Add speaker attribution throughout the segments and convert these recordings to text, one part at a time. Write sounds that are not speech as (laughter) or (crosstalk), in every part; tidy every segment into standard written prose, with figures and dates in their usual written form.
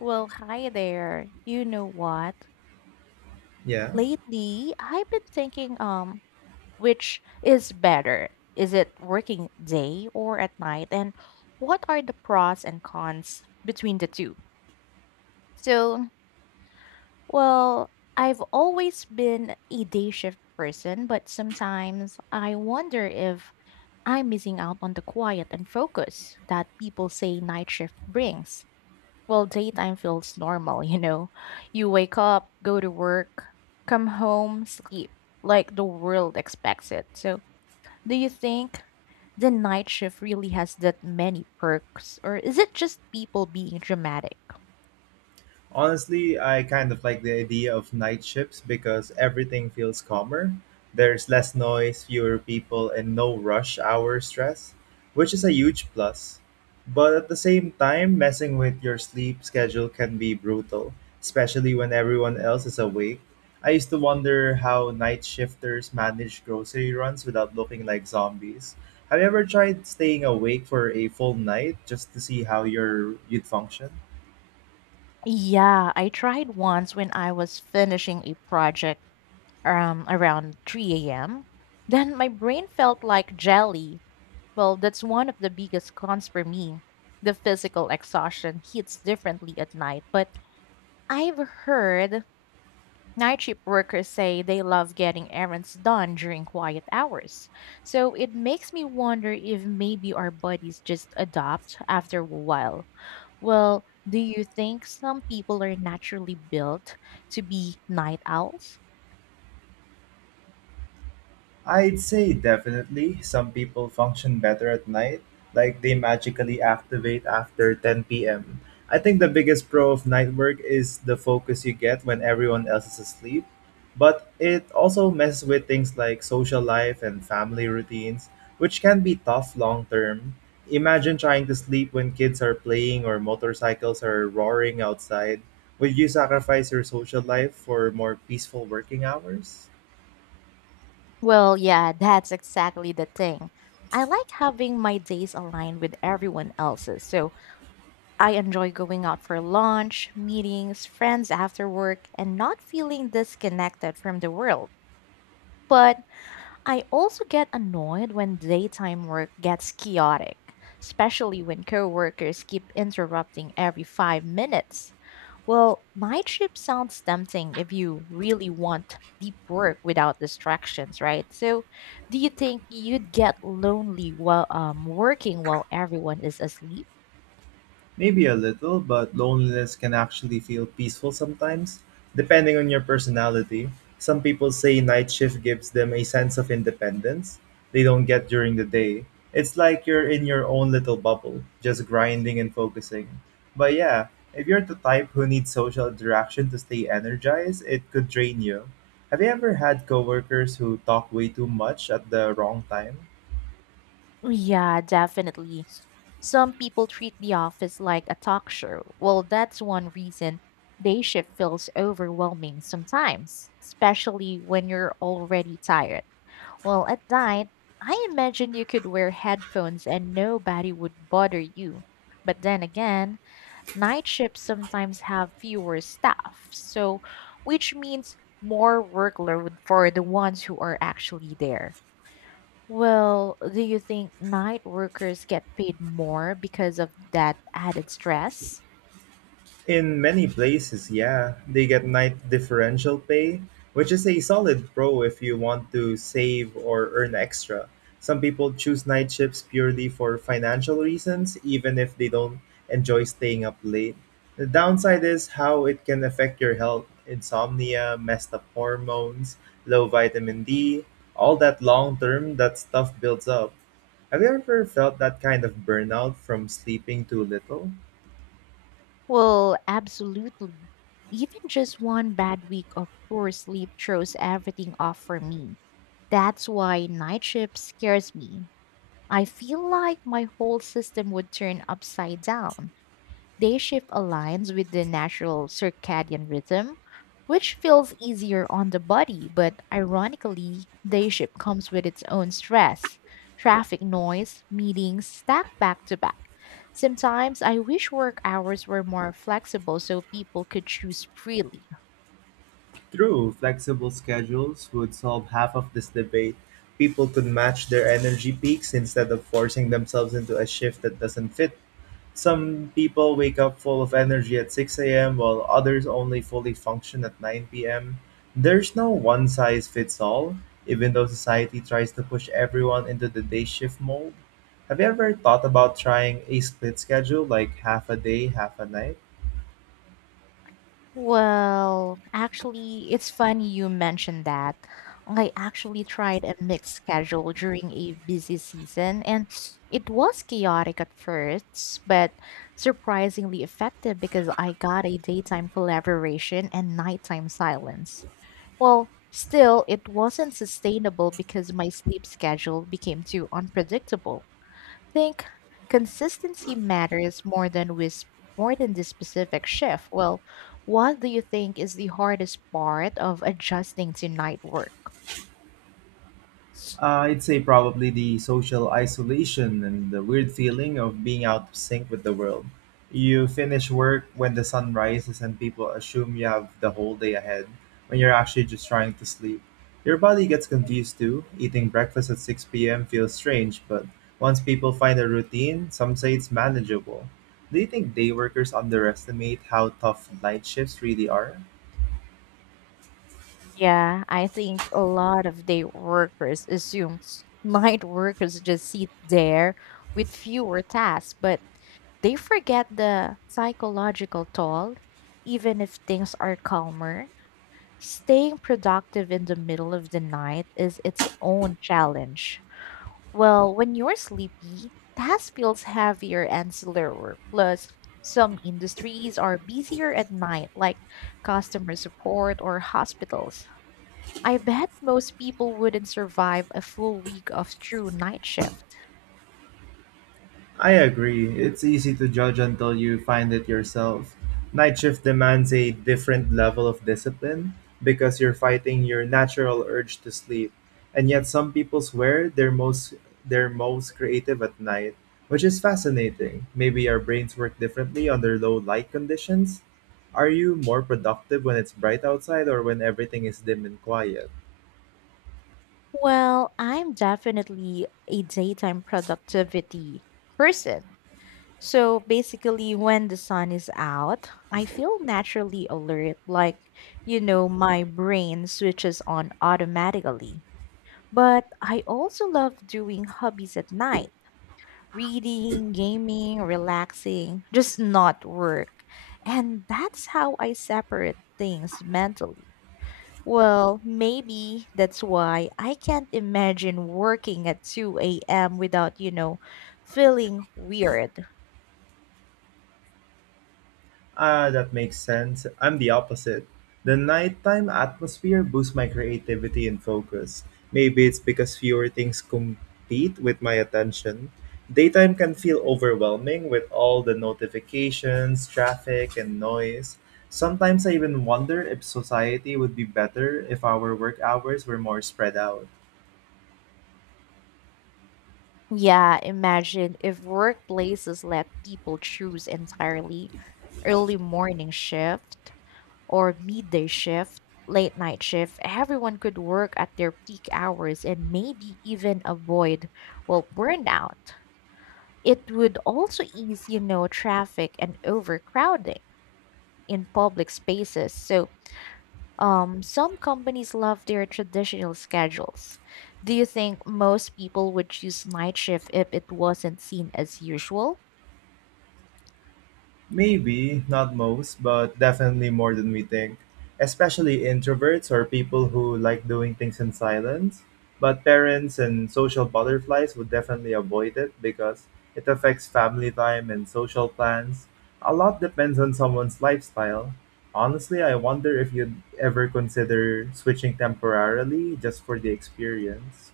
Speaker 1: Well, hi there. You know what?
Speaker 2: Yeah.
Speaker 1: Lately, I've been thinking which is better? Is it working day or at night? And what are the pros and cons between the two? So, well, I've always been a day shift person, but sometimes I wonder if I'm missing out on the quiet and focus that people say night shift brings. Well, daytime feels normal, you know. You wake up, go to work, come home, sleep, like the world expects it. So, do you think the night shift really has that many perks, or is it just people being dramatic?
Speaker 2: Honestly, I kind of like the idea of night shifts because everything feels calmer. There's less noise, fewer people, and no rush hour stress, which is a huge plus. But at the same time, messing with your sleep schedule can be brutal, especially when everyone else is awake. I used to wonder how night shifters manage grocery runs without looking like zombies. Have you ever tried staying awake for a full night just to see how your you'd function?
Speaker 1: Yeah, I tried once when I was finishing a project around 3 a.m. Then my brain felt like jelly. Well, that's one of the biggest cons for me. The physical exhaustion hits differently at night, but I've heard night shift workers say they love getting errands done during quiet hours. So it makes me wonder if maybe our bodies just adapt after a while. Well, do you think some people are naturally built to be night owls?
Speaker 2: I'd say definitely. Some people function better at night, like they magically activate after 10 p.m. I think the biggest pro of night work is the focus you get when everyone else is asleep, but it also messes with things like social life and family routines, which can be tough long term. Imagine trying to sleep when kids are playing or motorcycles are roaring outside. Would you sacrifice your social life for more peaceful working hours?
Speaker 1: Well, yeah, that's exactly the thing. I like having my days aligned with everyone else's. So I enjoy going out for lunch, meetings, friends after work, and not feeling disconnected from the world. But I also get annoyed when daytime work gets chaotic, especially when coworkers keep interrupting every 5 minutes. Well, night shift sounds tempting if you really want deep work without distractions, right? So, do you think you'd get lonely while working while everyone is asleep?
Speaker 2: Maybe a little, but loneliness can actually feel peaceful sometimes, depending on your personality. Some people say night shift gives them a sense of independence they don't get during the day. It's like you're in your own little bubble, just grinding and focusing. But yeah, if you're the type who needs social interaction to stay energized, it could drain you. Have you ever had coworkers who talk way too much at the wrong time?
Speaker 1: Yeah, definitely. Some people treat the office like a talk show. Well, that's one reason day shift feels overwhelming sometimes, especially when you're already tired. Well, at night, I imagine you could wear headphones and nobody would bother you. But then again, night shifts sometimes have fewer staff, so which means more workload for the ones who are actually there. Well, do you think night workers get paid more because of that added stress?
Speaker 2: In many places, yeah, they get night differential pay, which is a solid pro if you want to save or earn extra. Some people choose night shifts purely for financial reasons, even if they don't enjoy staying up late. The downside is how it can affect your health insomnia, messed up hormones, low vitamin D, all that long term, that stuff builds up. Have you ever felt that kind of burnout from sleeping too little?
Speaker 1: Well, absolutely. Even just one bad week of poor sleep throws everything off for me. That's why night shift scares me. I feel like my whole system would turn upside down. Day shift aligns with the natural circadian rhythm, which feels easier on the body, but ironically, day shift comes with its own stress, traffic noise, meetings stacked back to back. Sometimes I wish work hours were more flexible so people could choose freely.
Speaker 2: True, flexible schedules would solve half of this debate. People could match their energy peaks instead of forcing themselves into a shift that doesn't fit. Some people wake up full of energy at 6 a.m., while others only fully function at 9 p.m. There's no one size fits all, even though society tries to push everyone into the day shift mold. Have you ever thought about trying a split schedule, like half a day, half a night?
Speaker 1: Well, actually, it's funny you mentioned that. I actually tried a mixed schedule during a busy season, and it was chaotic at first, but surprisingly effective because I got a daytime collaboration and nighttime silence. Well, still, it wasn't sustainable because my sleep schedule became too unpredictable think consistency matters more than the specific shift. Well, what do you think is the hardest part of adjusting to night work?
Speaker 2: I'd say probably the social isolation and the weird feeling of being out of sync with the world. You finish work when the sun rises and people assume you have the whole day ahead when you're actually just trying to sleep. Your body gets confused too. Eating breakfast at 6 p.m. feels strange, but once people find a routine, some say it's manageable. Do you think day workers underestimate how tough night shifts really are?
Speaker 1: Yeah, I think a lot of day workers assume (laughs) night workers just sit there with fewer tasks, but they forget the psychological toll. Even if things are calmer, staying productive in the middle of the night is its own challenge. Well, when you're sleepy, tasks feels heavier and slower. Plus, some industries are busier at night, like customer support or hospitals. I bet most people wouldn't survive a full week of true night shift.
Speaker 2: I agree. It's easy to judge until you find it yourself. Night shift demands a different level of discipline because you're fighting your natural urge to sleep. And yet some people swear they're most creative at night, which is fascinating. Maybe our brains work differently under low light conditions. Are you more productive when it's bright outside or when everything is dim and quiet?
Speaker 1: Well, I'm definitely a daytime productivity person. So basically, when the sun is out, I feel naturally alert, like, you know, my brain switches on automatically. But I also love doing hobbies at night reading, gaming, relaxing, just not work. And that's how I separate things mentally. Well, maybe that's why I can't imagine working at 2 a.m. without, you know, feeling weird.
Speaker 2: Ah, that makes sense. I'm the opposite. The nighttime atmosphere boosts my creativity and focus. Maybe it's because fewer things compete with my attention. Daytime can feel overwhelming with all the notifications, traffic, and noise. Sometimes I even wonder if society would be better if our work hours were more spread out.
Speaker 1: Yeah, imagine if workplaces let people choose entirely early morning shift or midday shift, late night shift, everyone could work at their peak hours and maybe even avoid, well, burnout. It would also ease, you know, traffic and overcrowding in public spaces. So, some companies love their traditional schedules. Do you think most people would choose night shift if it wasn't seen as usual?
Speaker 2: Maybe, not most, but definitely more than we think. Especially introverts or people who like doing things in silence. But parents and social butterflies would definitely avoid it because it affects family time and social plans. A lot depends on someone's lifestyle. Honestly, I wonder if you'd ever consider switching temporarily just for the experience.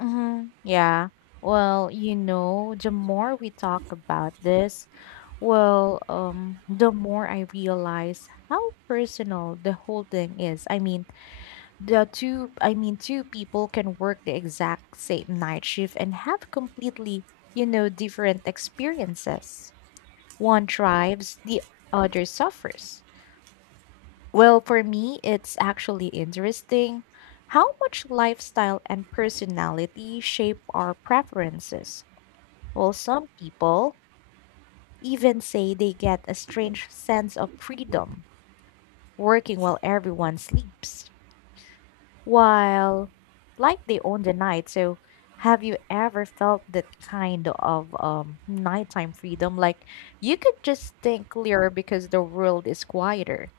Speaker 1: Mm-hmm. Yeah. Well, you know, the more we talk about this, the more I realize how personal the whole thing is. I mean, I mean, two people can work the exact same night shift and have completely, you know, different experiences. One thrives, the other suffers. Well, for me, it's actually interesting how much lifestyle and personality shape our preferences. Well, some people even say they get a strange sense of freedom working while everyone sleeps. While, like, they own the night. So, have you ever felt that kind of nighttime freedom? Like, you could just think clearer because the world is quieter.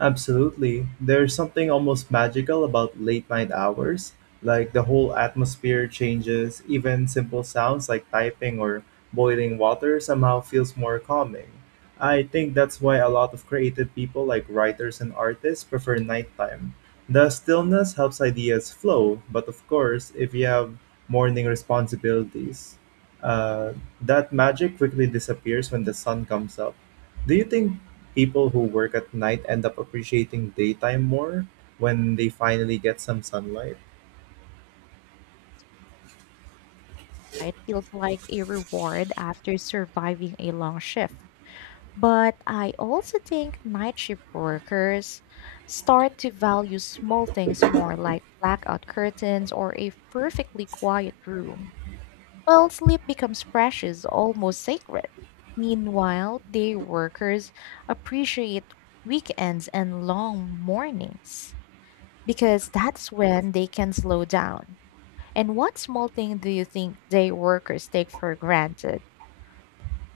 Speaker 2: Absolutely. There's something almost magical about late night hours. Like the whole atmosphere changes, even simple sounds like typing or boiling water somehow feels more calming. I think that's why a lot of creative people, like writers and artists, prefer nighttime. The stillness helps ideas flow, but of course, if you have morning responsibilities, uh, that magic quickly disappears when the sun comes up. Do you think people who work at night end up appreciating daytime more when they finally get some sunlight.
Speaker 1: It feels like a reward after surviving a long shift. But I also think night shift workers start to value small things more, like blackout curtains or a perfectly quiet room. Well, sleep becomes precious, almost sacred. Meanwhile, day workers appreciate weekends and long mornings because that's when they can slow down. And what small thing do you think day workers take for granted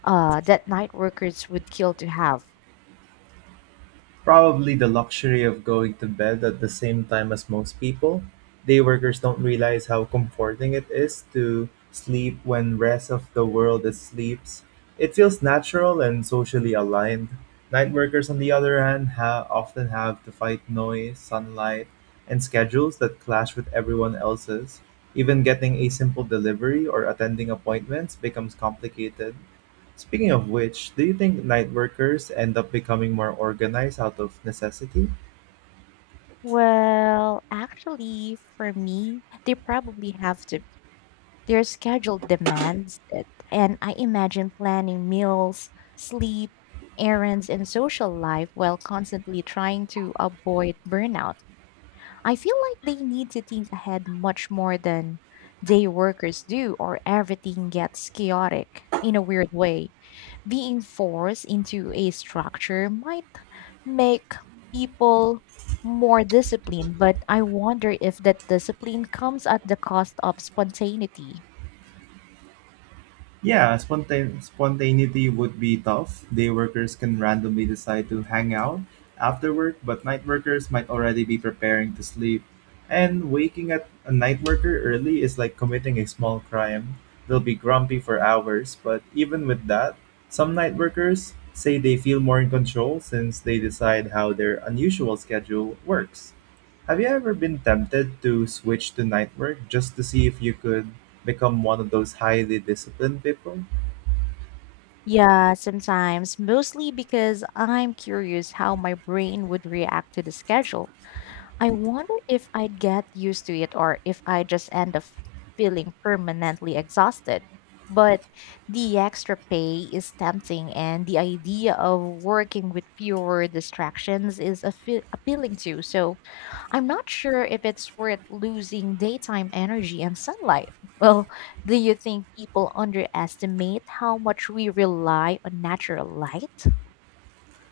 Speaker 1: that night workers would kill to have?
Speaker 2: Probably the luxury of going to bed at the same time as most people. Day workers don't realize how comforting it is to sleep when rest of the world is sleeps. It feels natural and socially aligned. Night workers, on the other hand, often have to fight noise, sunlight, and schedules that clash with everyone else's. Even getting a simple delivery or attending appointments becomes complicated. Speaking of which, do you think night workers end up becoming more organized out of necessity?
Speaker 1: Well, actually, for me, they probably have to Their schedule demands it, and I imagine planning meals, sleep, errands, and social life while constantly trying to avoid burnout. I feel like they need to think ahead much more than day workers do, or everything gets chaotic in a weird way. Being forced into a structure might make people more disciplined, but I wonder if that discipline comes at the cost of spontaneity.
Speaker 2: Yeah, spontaneity would be tough. Day workers can randomly decide to hang out after work, but night workers might already be preparing to sleep. And waking at a night worker early is like committing a small crime. They'll be grumpy for hours, but even with that, some night workers say they feel more in control since they decide how their unusual schedule works. Have you ever been tempted to switch to night work just to see if you could become one of those highly disciplined people?
Speaker 1: Yeah, sometimes, mostly because I'm curious how my brain would react to the schedule. I wonder if I'd get used to it or if I just end up feeling permanently exhausted. But the extra pay is tempting, and the idea of working with fewer distractions is a appealing too. So I'm not sure if it's worth losing daytime energy and sunlight. Well, do you think people underestimate how much we rely on natural light?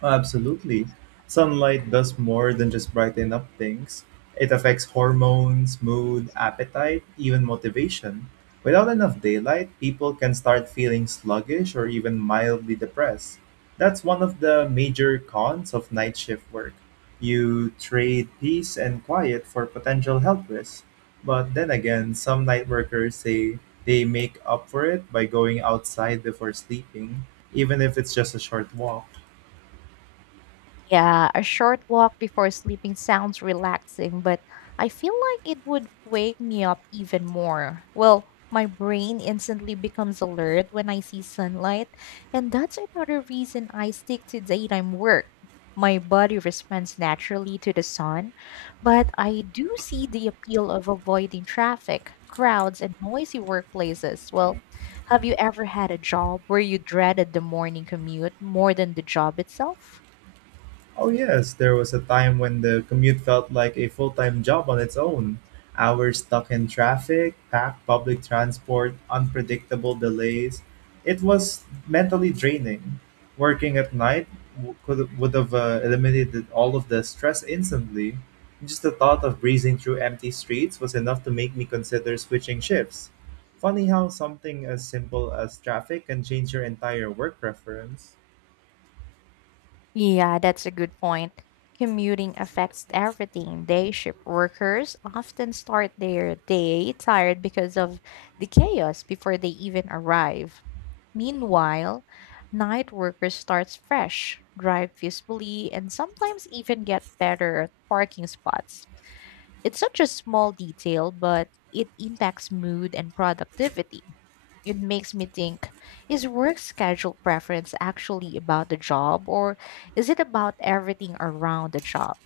Speaker 2: Oh, absolutely. Sunlight does more than just brighten up things. It affects hormones, mood, appetite, even motivation. Without enough daylight, people can start feeling sluggish or even mildly depressed. That's one of the major cons of night shift work. You trade peace and quiet for potential health risks. But then again, some night workers say they make up for it by going outside before sleeping, even if it's just a short walk.
Speaker 1: Yeah, a short walk before sleeping sounds relaxing, but I feel like it would wake me up even more. Well, my brain instantly becomes alert when I see sunlight, and that's another reason I stick to daytime work. My body responds naturally to the sun, but I do see the appeal of avoiding traffic, crowds, and noisy workplaces. Well, have you ever had a job where you dreaded the morning commute more than the job itself?
Speaker 2: Oh, yes, there was a time when the commute felt like a full time job on its own. Hours stuck in traffic, packed public transport, unpredictable delays. It was mentally draining. Working at night would have eliminated all of the stress instantly. Just the thought of breezing through empty streets was enough to make me consider switching shifts. Funny how something as simple as traffic can change your entire work preference.
Speaker 1: Yeah, that's a good point. Commuting affects everything. Day shift workers often start their day tired because of the chaos before they even arrive. Meanwhile, night workers starts fresh, drive peacefully, and sometimes even get better at parking spots. It's such a small detail, but it impacts mood and productivity it makes me think is work schedule preference actually about the job or is it about everything around the job?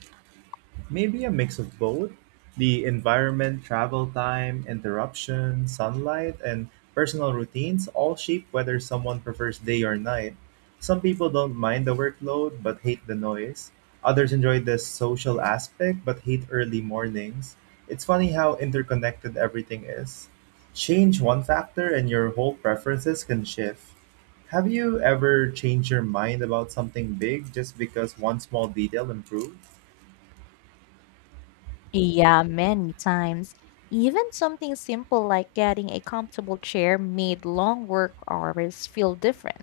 Speaker 2: Maybe a mix of both the environment, travel time, interruption, sunlight, and personal routines all shape whether someone prefers day or night. Some people don't mind the workload but hate the noise. Others enjoy the social aspect but hate early mornings. It's funny how interconnected everything is. Change one factor and your whole preferences can shift. Have you ever changed your mind about something big just because one small detail improved?
Speaker 1: Yeah, many times. Even something simple like getting a comfortable chair made long work hours feel different.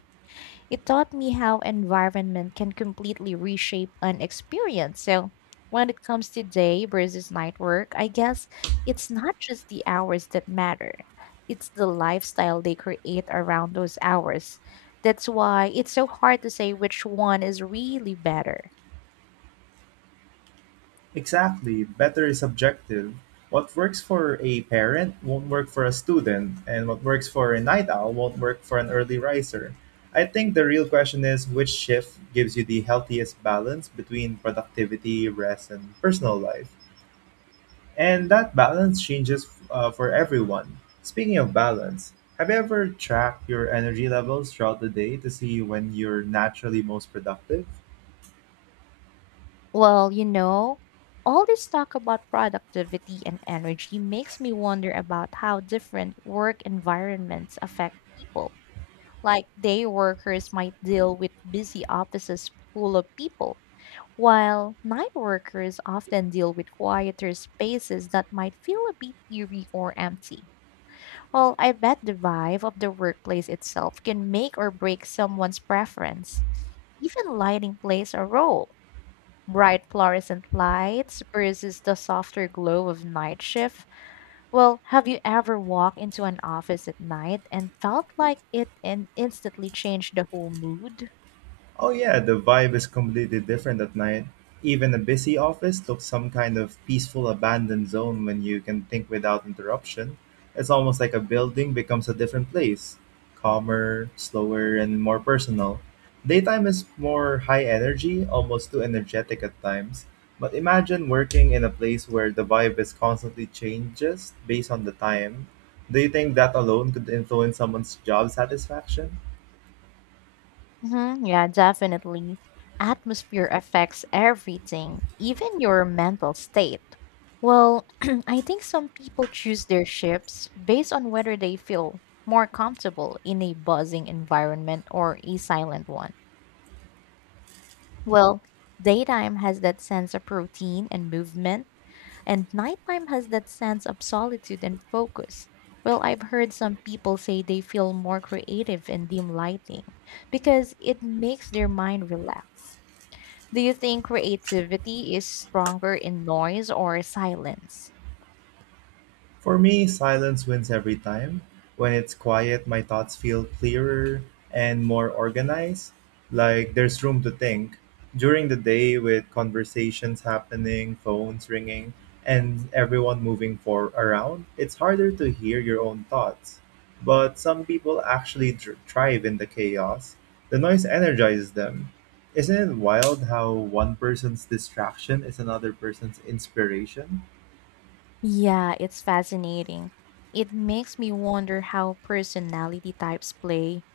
Speaker 1: It taught me how environment can completely reshape an experience. So when it comes to day versus night work, I guess it's not just the hours that matter. It's the lifestyle they create around those hours. That's why it's so hard to say which one is really better.
Speaker 2: Exactly, better is subjective. What works for a parent won't work for a student, and what works for a night owl won't work for an early riser. I think the real question is which shift gives you the healthiest balance between productivity, rest, and personal life. And that balance changes for everyone. Speaking of balance, have you ever tracked your energy levels throughout the day to see when you're naturally most productive?
Speaker 1: Well, you know, all this talk about productivity and energy makes me wonder about how different work environments affect people. Like day workers might deal with busy offices full of people, while night workers often deal with quieter spaces that might feel a bit eerie or empty. Well, I bet the vibe of the workplace itself can make or break someone's preference. Even lighting plays a role. Bright fluorescent lights versus the softer glow of night shift well, have you ever walked into an office at night and felt like it and instantly changed the whole mood?
Speaker 2: Oh yeah, the vibe is completely different at night. Even a busy office looks some kind of peaceful abandoned zone when you can think without interruption. It's almost like a building becomes a different place, calmer, slower, and more personal. Daytime is more high energy, almost too energetic at times. But imagine working in a place where the vibe is constantly changes based on the time. Do you think that alone could influence someone's job satisfaction?
Speaker 1: Hmm, yeah, definitely. Atmosphere affects everything, even your mental state. Well, (clears throat) I think some people choose their ships based on whether they feel more comfortable in a buzzing environment or a silent one. Well, daytime has that sense of routine and movement and nighttime has that sense of solitude and focus. Well, I've heard some people say they feel more creative in dim lighting because it makes their mind relax. Do you think creativity is stronger in noise or silence?
Speaker 2: For me, silence wins every time. When it's quiet, my thoughts feel clearer and more organized, like there's room to think. During the day, with conversations happening, phones ringing, and everyone moving for around, it's harder to hear your own thoughts. But some people actually thrive in the chaos. The noise energizes them. Isn't it wild how one person's distraction is another person's inspiration?
Speaker 1: Yeah, it's fascinating. It makes me wonder how personality types play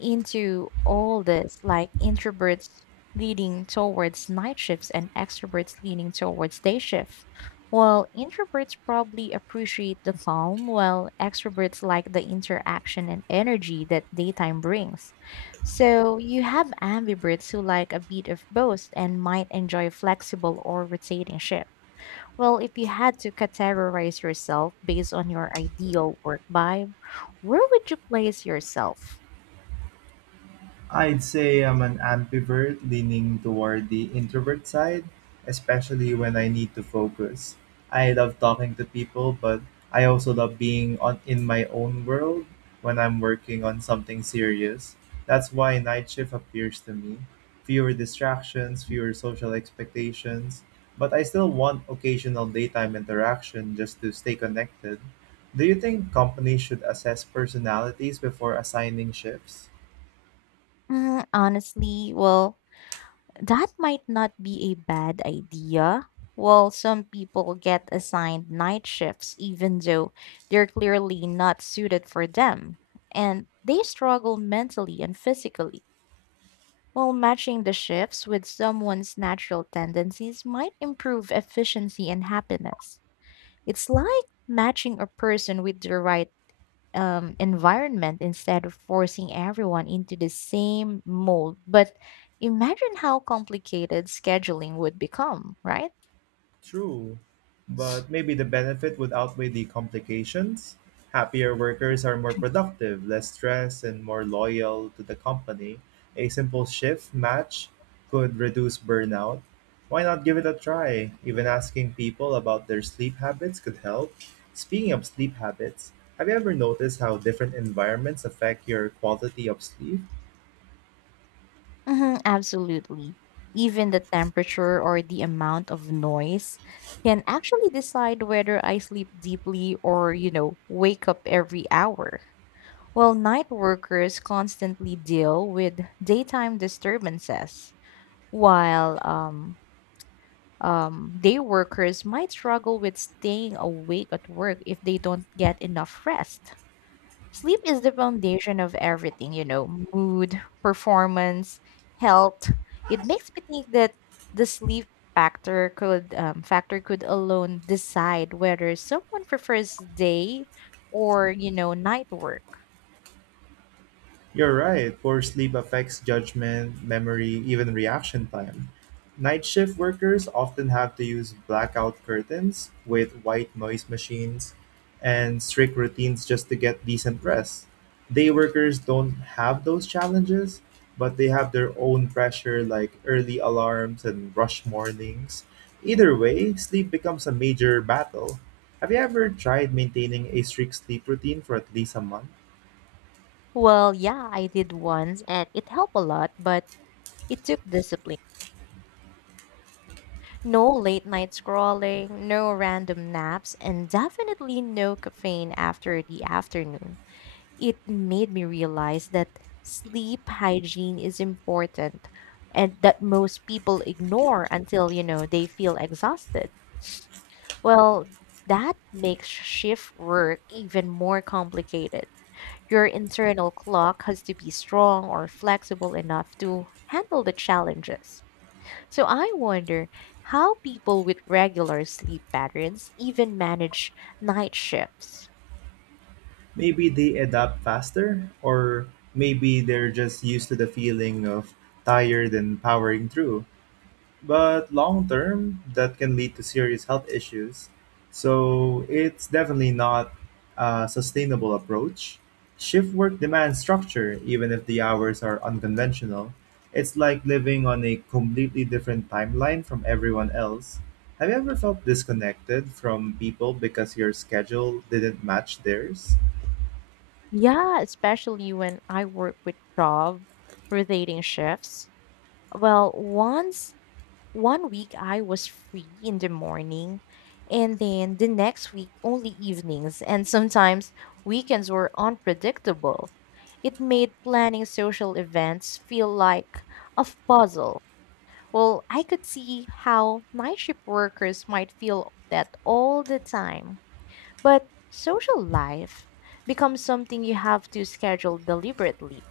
Speaker 1: into all this, like introverts leaning towards night shifts and extroverts leaning towards day shift. Well, introverts probably appreciate the calm, while extroverts like the interaction and energy that daytime brings. So you have ambiverts who like a bit of both and might enjoy flexible or rotating shifts. Well, if you had to categorize yourself based on your ideal work vibe, where would you place yourself?
Speaker 2: I'd say I'm an ambivert leaning toward the introvert side, especially when I need to focus. I love talking to people, but I also love being on in my own world when I'm working on something serious. That's why night shift appears to me. Fewer distractions, fewer social expectations, but I still want occasional daytime interaction just to stay connected. Do you think companies should assess personalities before assigning shifts?
Speaker 1: Mm, honestly, well, that might not be a bad idea. Well, some people get assigned night shifts even though they're clearly not suited for them, and they struggle mentally and physically. While matching the shifts with someone's natural tendencies might improve efficiency and happiness. It's like matching a person with the right environment instead of forcing everyone into the same mold. But imagine how complicated scheduling would become, right?
Speaker 2: True, but maybe the benefit would outweigh the complications. Happier workers are more productive, less stressed, and more loyal to the company. A simple shift match could reduce burnout. Why not give it a try? Even asking people about their sleep habits could help. Speaking of sleep habits, have you ever noticed how different environments affect your quality of sleep?
Speaker 1: Mhm, absolutely. Even the temperature or the amount of noise can actually decide whether I sleep deeply or, wake up every hour. While night workers constantly deal with daytime disturbances, while day workers might struggle with staying awake at work if they don't get enough rest. Sleep is the foundation of everything, mood, performance, health. It makes me think that the sleep factor could alone decide whether someone prefers day or night work.
Speaker 2: You're right. Poor sleep affects judgment, memory, even reaction time. Night shift workers often have to use blackout curtains with white noise machines and strict routines just to get decent rest. Day workers don't have those challenges, but they have their own pressure like early alarms and rush mornings. Either way, sleep becomes a major battle. Have you ever tried maintaining a strict sleep routine for at least a month?
Speaker 1: Well, yeah, I did once and it helped a lot, but it took discipline. No late night scrolling, no random naps, and definitely no caffeine after the afternoon. It made me realize that sleep hygiene is important and that most people ignore until, they feel exhausted. Well, that makes shift work even more complicated. Your internal clock has to be strong or flexible enough to handle the challenges. So I wonder how people with regular sleep patterns even manage night shifts.
Speaker 2: Maybe they adapt faster, or maybe they're just used to the feeling of tired and powering through. But long term, that can lead to serious health issues. So it's definitely not a sustainable approach. Shift work demands structure, even if the hours are unconventional. It's like living on a completely different timeline from everyone else. Have you ever felt disconnected from people because your schedule didn't match theirs?
Speaker 1: Yeah, especially when I work with job rotating shifts. Well, once one week I was free in the morning and then the next week only evenings and sometimes weekends were unpredictable. It made planning social events feel like a puzzle. Well, I could see how night shift workers might feel that all the time. But social life becomes something you have to schedule deliberately.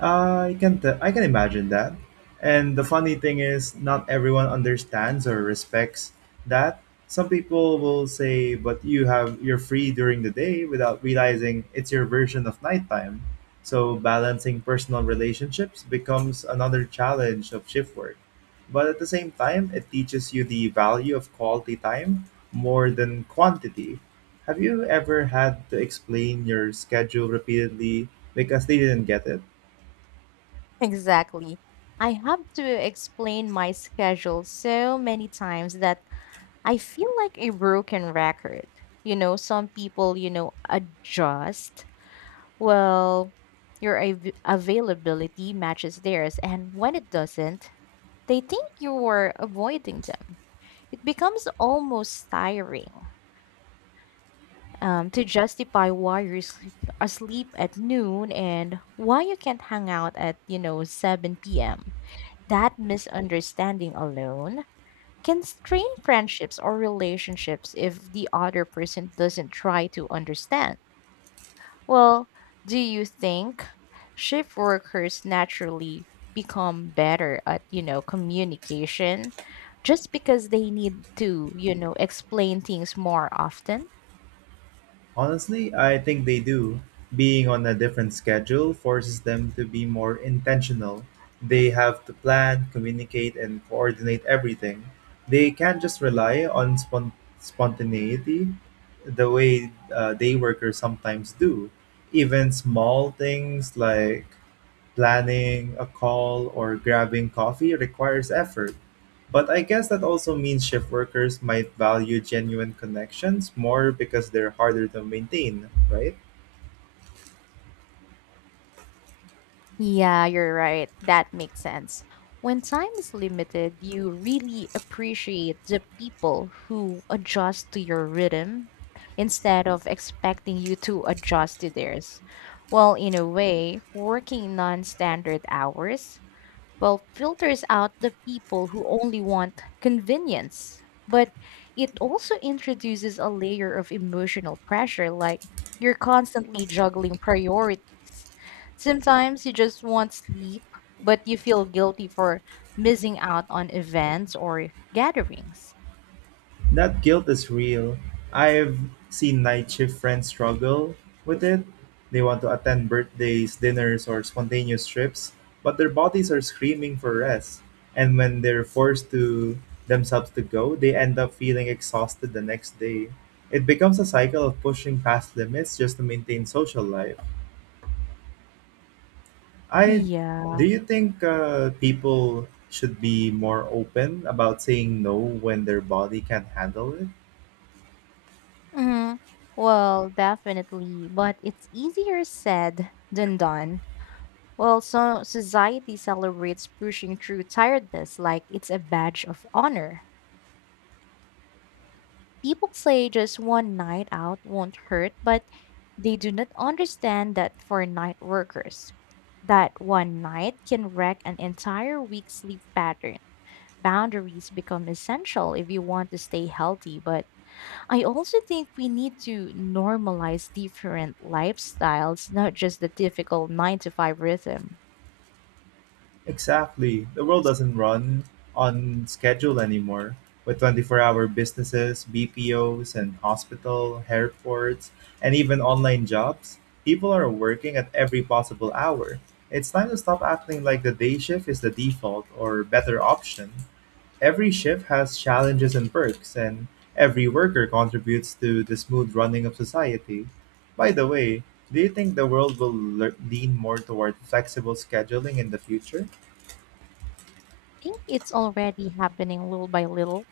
Speaker 2: I can imagine that. And the funny thing is, not everyone understands or respects that. Some people will say, "But you have you're free during the day," without realizing it's your version of nighttime. So balancing personal relationships becomes another challenge of shift work. But at the same time, it teaches you the value of quality time more than quantity. Have you ever had to explain your schedule repeatedly because they didn't get it?
Speaker 1: Exactly. I have to explain my schedule so many times that I feel like a broken record. You know, some people, adjust. Well, your availability matches theirs. And when it doesn't, they think you are avoiding them. It becomes almost tiring to justify why you're asleep at noon and why you can't hang out at, 7 p.m. That misunderstanding alone can strain friendships or relationships if the other person doesn't try to understand. Well, do you think shift workers naturally become better at, communication just because they need to, explain things more often?
Speaker 2: Honestly, I think they do. Being on a different schedule forces them to be more intentional. They have to plan, communicate, and coordinate everything. They can't just rely on spontaneity the way day workers sometimes do. Even small things like planning a call or grabbing coffee requires effort. But I guess that also means shift workers might value genuine connections more because they're harder to maintain, right?
Speaker 1: Yeah, you're right. That makes sense. When time is limited, you really appreciate the people who adjust to your rhythm instead of expecting you to adjust to theirs. Well, in a way, working non standard hours, filters out the people who only want convenience. But it also introduces a layer of emotional pressure, like you're constantly juggling priorities. Sometimes you just want sleep, but you feel guilty for missing out on events or gatherings.
Speaker 2: That guilt is real. I've seen night shift friends struggle with it. They want to attend birthdays, dinners, or spontaneous trips, but their bodies are screaming for rest. And when they're forced to themselves to go, they end up feeling exhausted the next day. It becomes a cycle of pushing past limits just to maintain social life. I
Speaker 1: Yeah.
Speaker 2: Do you think people should be more open about saying no when their body can't handle it?
Speaker 1: Hmm. Well, definitely, but it's easier said than done. Well, so society celebrates pushing through tiredness like it's a badge of honor. People say just one night out won't hurt, but they do not understand that for night workers, that one night can wreck an entire week's sleep pattern. Boundaries become essential if you want to stay healthy, but I also think we need to normalize different lifestyles, not just the difficult 9 to 5 rhythm.
Speaker 2: Exactly. The world doesn't run on schedule anymore. With 24-hour businesses, BPOs, and hospital, airports, and even online jobs, people are working at every possible hour. It's time to stop acting like the day shift is the default or better option. Every shift has challenges and perks, and every worker contributes to the smooth running of society. By the way, do you think the world will lean more toward flexible scheduling in the future?
Speaker 1: Think it's already happening little by little.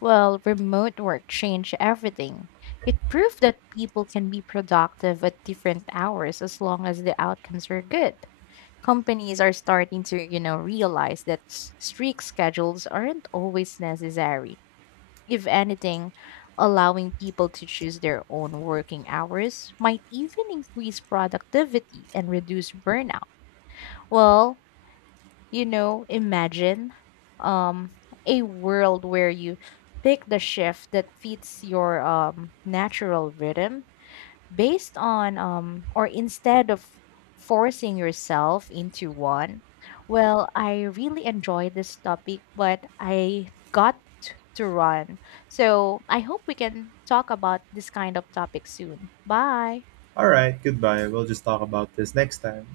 Speaker 1: Well, remote work changed everything. It proved that people can be productive at different hours as long as the outcomes were good. Companies are starting to, realize that strict schedules aren't always necessary. If anything, allowing people to choose their own working hours might even increase productivity and reduce burnout. Well, imagine um a world where you pick the shift that fits your natural rhythm based on or instead of forcing yourself into one. Well, I really enjoyed this topic, but I got to run. So, I hope we can talk about this kind of topic soon. Bye.
Speaker 2: All right, goodbye. We'll just talk about this next time.